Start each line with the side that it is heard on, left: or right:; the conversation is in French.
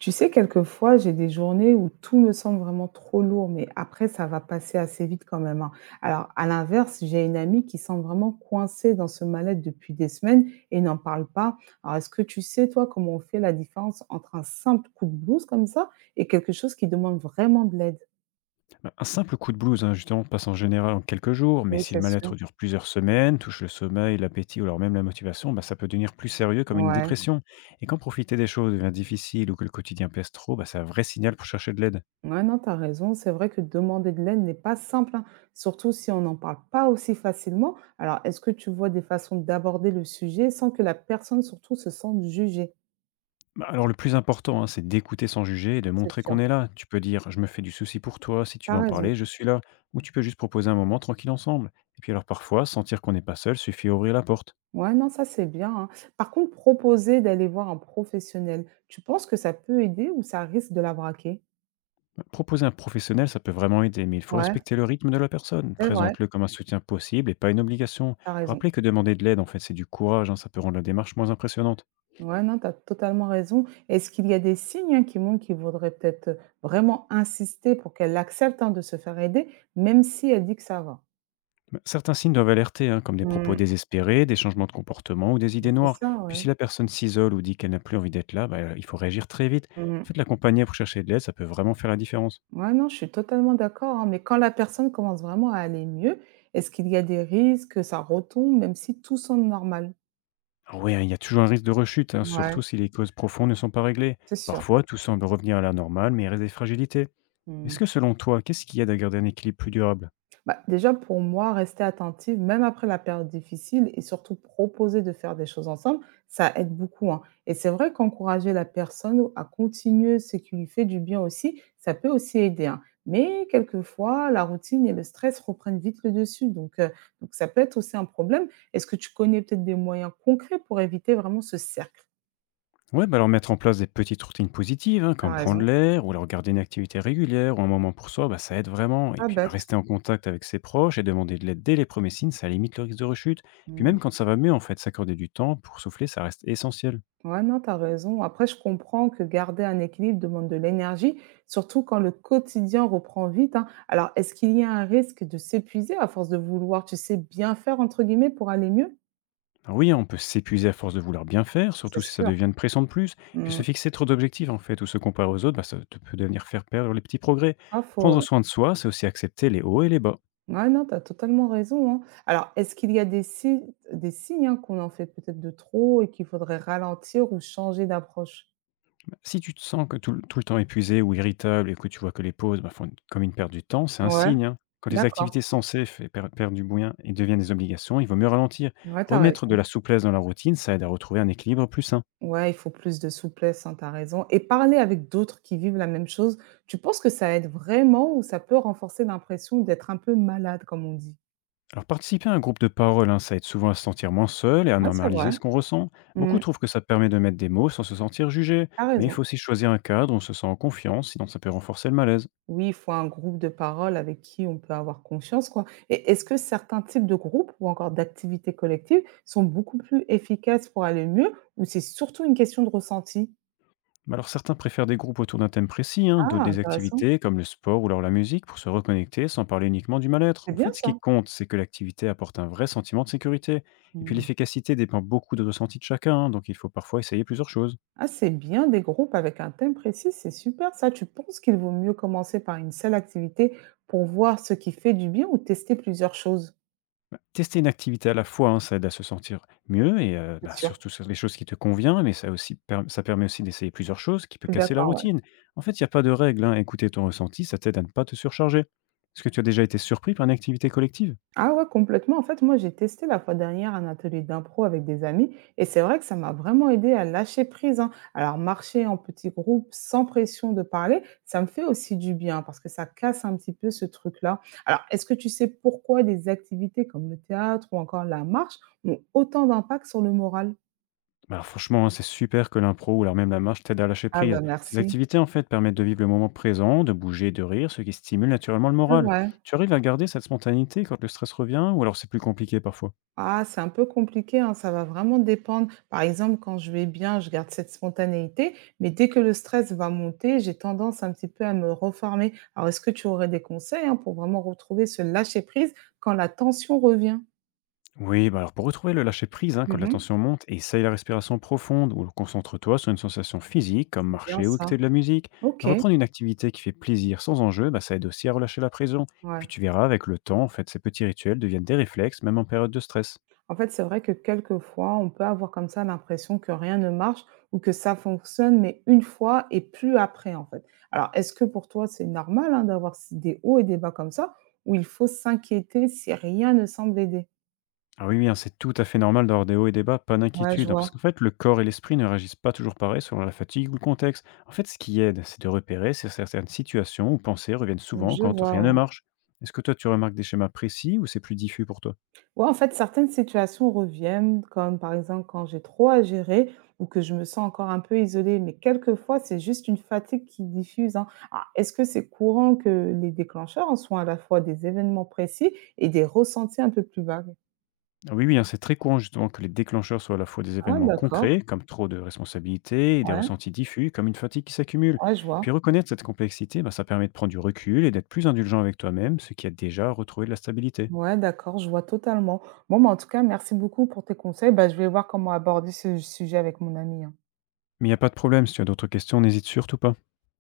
right: Tu sais, quelquefois, j'ai des journées où tout me semble vraiment trop lourd, mais après, ça va passer assez vite quand même, hein. Alors, à l'inverse, j'ai une amie qui semble vraiment coincée dans ce mal-être depuis des semaines et n'en parle pas. Alors, est-ce que tu sais, toi, comment on fait la différence entre un simple coup de blouse comme ça et quelque chose qui demande vraiment de l'aide?
left: Bah, un simple coup de blues, hein, justement, passe en général en quelques jours, mais
right: Oui,
left: si le
right: c'est sûr.
left: mal-être dure plusieurs semaines, touche le sommeil, l'appétit ou alors même la motivation, bah, ça peut devenir plus sérieux comme une
right: Ouais.
left: dépression. Et quand profiter des choses devient difficile ou que le quotidien pèse trop, bah, c'est un vrai signal pour chercher de l'aide.
right: Ouais, non, t'as raison. C'est vrai que demander de l'aide n'est pas simple, hein, surtout si on n'en parle pas aussi facilement. Alors, est-ce que tu vois des façons d'aborder le sujet sans que la personne, surtout, se sente jugée?
left: Bah, alors le plus important, hein, c'est d'écouter sans juger et de
right: C'est
left: montrer qu'on
right: sûr,
left: est là. Tu peux dire «je me fais du souci pour toi, si tu
right: t'as
left: veux en
right: raison.
left: parler, je suis là». Ou tu peux juste proposer un moment tranquille ensemble. Et puis alors parfois, sentir qu'on n'est pas seul suffit à ouvrir la porte.
right: Ouais, non, ça, c'est bien, hein. Par contre, proposer d'aller voir un professionnel, tu penses que ça peut aider ou ça risque de la braquer?
left: Proposer un professionnel, ça peut vraiment aider, mais il faut
right: Ouais,
left: respecter le rythme de la personne.
right: c'est vrai,
left: Présente-le comme un soutien possible et pas une obligation.
right: t'as raison.
left: Rappelez que demander de l'aide, en fait, c'est du courage, hein, ça peut rendre la démarche moins impressionnante.
right: Ouais, non, t'as totalement raison. Est-ce qu'il y a des signes, hein, qui montrent qu'il vaudrait peut-être vraiment insister pour qu'elle accepte, hein, de se faire aider, même si elle dit que ça va?
left: Ben, certains signes doivent alerter, hein, comme des propos
right: Mmh,
left: désespérés, des changements de comportement ou des
right: mais
left: idées
right: c'est
left: noires.
right: ça,
left: Puis si
right: ouais.
left: la personne s'isole ou dit qu'elle n'a plus envie d'être là, ben, il faut réagir très vite. En
right: Mmh.
left: fait, l'accompagner pour chercher de l'aide, ça peut vraiment faire la différence.
right: Ouais, non, je suis totalement d'accord, hein, mais quand la personne commence vraiment à aller mieux, est-ce qu'il y a des risques que ça retombe, même si tout semble normal?
left: Oui, il y a toujours un risque de rechute, hein, surtout
right: Ouais,
left: si les causes profondes ne sont pas réglées.
right: c'est sûr.
left: Parfois, tout semble revenir à la normale, mais il reste des fragilités. Est-ce que
right: Mmh.
left: selon toi, qu'est-ce qui aide à garder un équilibre plus durable?
right: Bah, déjà, pour moi, rester attentive, même après la période difficile, et surtout proposer de faire des choses ensemble, ça aide beaucoup, hein. Et c'est vrai qu'encourager la personne à continuer ce qui lui fait du bien aussi, ça peut aussi aider, hein. Mais quelquefois, la routine et le stress reprennent vite le dessus. Donc ça peut être aussi un problème. Est-ce que tu connais peut-être des moyens concrets pour éviter vraiment ce cercle.
left: Ouais, bah alors mettre en place des petites routines positives, hein,
right: T'as
left: comme prendre
right: raison.
left: l'air, ou alors garder une activité régulière, ou un moment pour soi, bah, ça aide vraiment. Et
right: Pas
left: puis bah,
right: bête.
left: rester en contact avec ses proches et demander de l'aide dès les premiers signes, ça limite le risque de rechute. Puis même quand ça va mieux, en fait, s'accorder du temps pour souffler, ça reste essentiel.
right: Ouais, non, t'as raison. Après, je comprends que garder un équilibre demande de l'énergie, surtout quand le quotidien reprend vite, hein. Alors, est-ce qu'il y a un risque de s'épuiser à force de vouloir, tu sais, bien faire, entre guillemets, pour aller mieux?
left: Alors oui, hein, on peut s'épuiser à force de vouloir bien faire, surtout
right: C'est
left: si ça
right: sûr.
left: devient une pression de plus. Et puis se
right: Mm.
left: fixer trop d'objectifs, en fait, ou se comparer aux autres, bah, ça te peut devenir faire perdre les petits progrès.
right: Pas faux,
left: Prendre
right: ouais.
left: soin de soi, c'est aussi accepter les hauts et les bas.
right: Ouais, non, t'as totalement raison, hein. Alors, est-ce qu'il y a des si- des signes, hein, qu'on en fait peut-être de trop et qu'il faudrait ralentir ou changer d'approche?
left: Si tu te sens que tout le temps épuisé ou irritable et que tu vois que les pauses, bah, font comme une perte du temps, c'est un
right: Ouais.
left: signe, hein. Quand les
right: D'accord.
left: activités censées fait perdre du moyen et deviennent des obligations, il vaut mieux ralentir.
right: Ouais, t'as
left: Remettre de
right: raison.
left: la souplesse dans la routine, ça aide à retrouver un équilibre plus sain.
right: Ouais, il faut plus de souplesse, hein, tu raison. Et parler avec d'autres qui vivent la même chose, tu penses que ça aide vraiment ou ça peut renforcer l'impression d'être un peu malade, comme on dit?
left: Alors participer à un groupe de parole, hein, ça aide souvent à se sentir moins seul et à
right: Ouais, c'est
left: normaliser
right: vrai.
left: ce qu'on ressent. Beaucoup
right: Mm.
left: trouvent que ça permet de mettre des mots sans se sentir jugé,
right: Tu
left: mais il
right: raison.
left: faut aussi choisir un cadre où on se sent en confiance, sinon ça peut renforcer le malaise.
right: Oui, il faut un groupe de parole avec qui on peut avoir confiance, quoi. Et est-ce que certains types de groupes ou encore d'activités collectives sont beaucoup plus efficaces pour aller mieux ou c'est surtout une question de ressenti?
left: Bah alors certains préfèrent des groupes autour d'un thème précis, hein, d'autres
right: Ah,
left: des
right: intéressant.
left: activités comme le sport ou alors la musique pour se reconnecter sans parler uniquement du mal-être.
right: C'est
left: En
right: bien
left: fait, ce qui
right: ça.
left: compte, c'est que l'activité apporte un vrai sentiment de sécurité. Et puis l'efficacité dépend beaucoup de ressenti de chacun, hein, donc il faut parfois essayer plusieurs choses.
right: Ah, c'est bien des groupes avec un thème précis, c'est super ça. Tu penses qu'il vaut mieux commencer par une seule activité pour voir ce qui fait du bien ou tester plusieurs choses?
left: Bah, tester une activité à la fois, hein, ça aide à se sentir mieux et
right: C'est
left: bah,
right: sûr.
left: surtout sur les choses qui te convient, mais ça aussi per ça permet aussi d'essayer plusieurs choses qui peut
right: Je suis
left: casser la
right: d'accord, ouais.
left: routine. En fait, il n'y a pas de règle, hein, écouter ton ressenti, ça t'aide à ne pas te surcharger. Est-ce que tu as déjà été surpris par une activité collective?
right: Ah ouais, complètement. En fait, moi, j'ai testé la fois dernière un atelier d'impro avec des amis et c'est vrai que ça m'a vraiment aidé à lâcher prise, hein. Alors, marcher en petits groupes sans pression de parler, ça me fait aussi du bien parce que ça casse un petit peu ce truc-là. Alors, est-ce que tu sais pourquoi des activités comme le théâtre ou encore la marche ont autant d'impact sur le moral?
left: Bah, alors franchement, hein, c'est super que l'impro ou alors même la marche t'aide à lâcher
right: Ah
left: prise.
right: bah,
left: Ces
right: merci.
left: activités, en fait, permettent de vivre le moment présent, de bouger, de rire, ce qui stimule naturellement le
right: C'est
left: moral.
right: vrai.
left: Tu arrives à garder cette spontanéité quand le stress revient, ou alors c'est plus compliqué parfois?
right: Ah, c'est un peu compliqué, hein, ça va vraiment dépendre. Par exemple, quand je vais bien, je garde cette spontanéité, mais dès que le stress va monter, j'ai tendance un petit peu à me reformer. Alors, est-ce que tu aurais des conseils, hein, pour vraiment retrouver ce lâcher-prise quand la tension revient?
left: Oui, bah alors pour retrouver le lâcher prise, hein, quand la
right: Mmh.
left: tension monte, essaye la respiration profonde, ou concentre-toi sur une sensation physique, comme
right: C'est bien
left: marcher ou écouter
right: ça.
left: de la musique.
right: OK,
left: Reprendre une activité qui fait plaisir sans enjeu, bah, ça aide aussi à relâcher la pression. Et
right: ouais.
left: puis tu verras, avec le temps, en fait, ces petits rituels deviennent des réflexes, même en période de stress.
right: En fait, c'est vrai que quelquefois, on peut avoir comme ça l'impression que rien ne marche ou que ça fonctionne, mais une fois et plus après, en fait. Alors, est-ce que pour toi, c'est normal, hein, d'avoir des hauts et des bas comme ça, ou il faut s'inquiéter si rien ne semble aider?
left: Ah oui, oui, hein, c'est tout à fait normal d'avoir des hauts et des bas, pas
right: Ouais, je
left: d'inquiétude, hein, parce
right: vois.
left: qu'en fait, le corps et l'esprit ne réagissent pas toujours pareil selon la fatigue ou le contexte. En fait, ce qui aide, c'est de repérer si certaines situations ou pensées reviennent souvent
right: Je
left: quand rien ne
right: vois.
left: marche. Est-ce que toi, tu remarques des schémas précis ou c'est plus diffus pour toi?
right: Ouais, en fait, certaines situations reviennent, comme par exemple quand j'ai trop à gérer ou que je me sens encore un peu isolée, mais quelquefois, c'est juste une fatigue qui diffuse, hein. Alors, est-ce que c'est courant que les déclencheurs en soient à la fois des événements précis et des ressentis un peu plus vagues?
left: Ah oui, oui, hein, c'est très courant justement que les déclencheurs soient à la fois des
right: Ah,
left: événements
right: d'accord.
left: concrets, comme trop de responsabilités, et des
right: Ouais,
left: ressentis diffus, comme une fatigue qui s'accumule.
right: ouais, je
left: Et puis
right: vois.
left: reconnaître cette complexité, bah, ça permet de prendre du recul et d'être plus indulgent avec toi-même, ce qui a déjà retrouvé de la stabilité.
right: Ouais, d'accord, je vois totalement. Bon, bah, en tout cas, merci beaucoup pour tes conseils. Bah, je vais voir comment aborder ce sujet avec mon ami, hein.
left: Mais il y a pas de problème, si tu as d'autres questions, n'hésite surtout pas.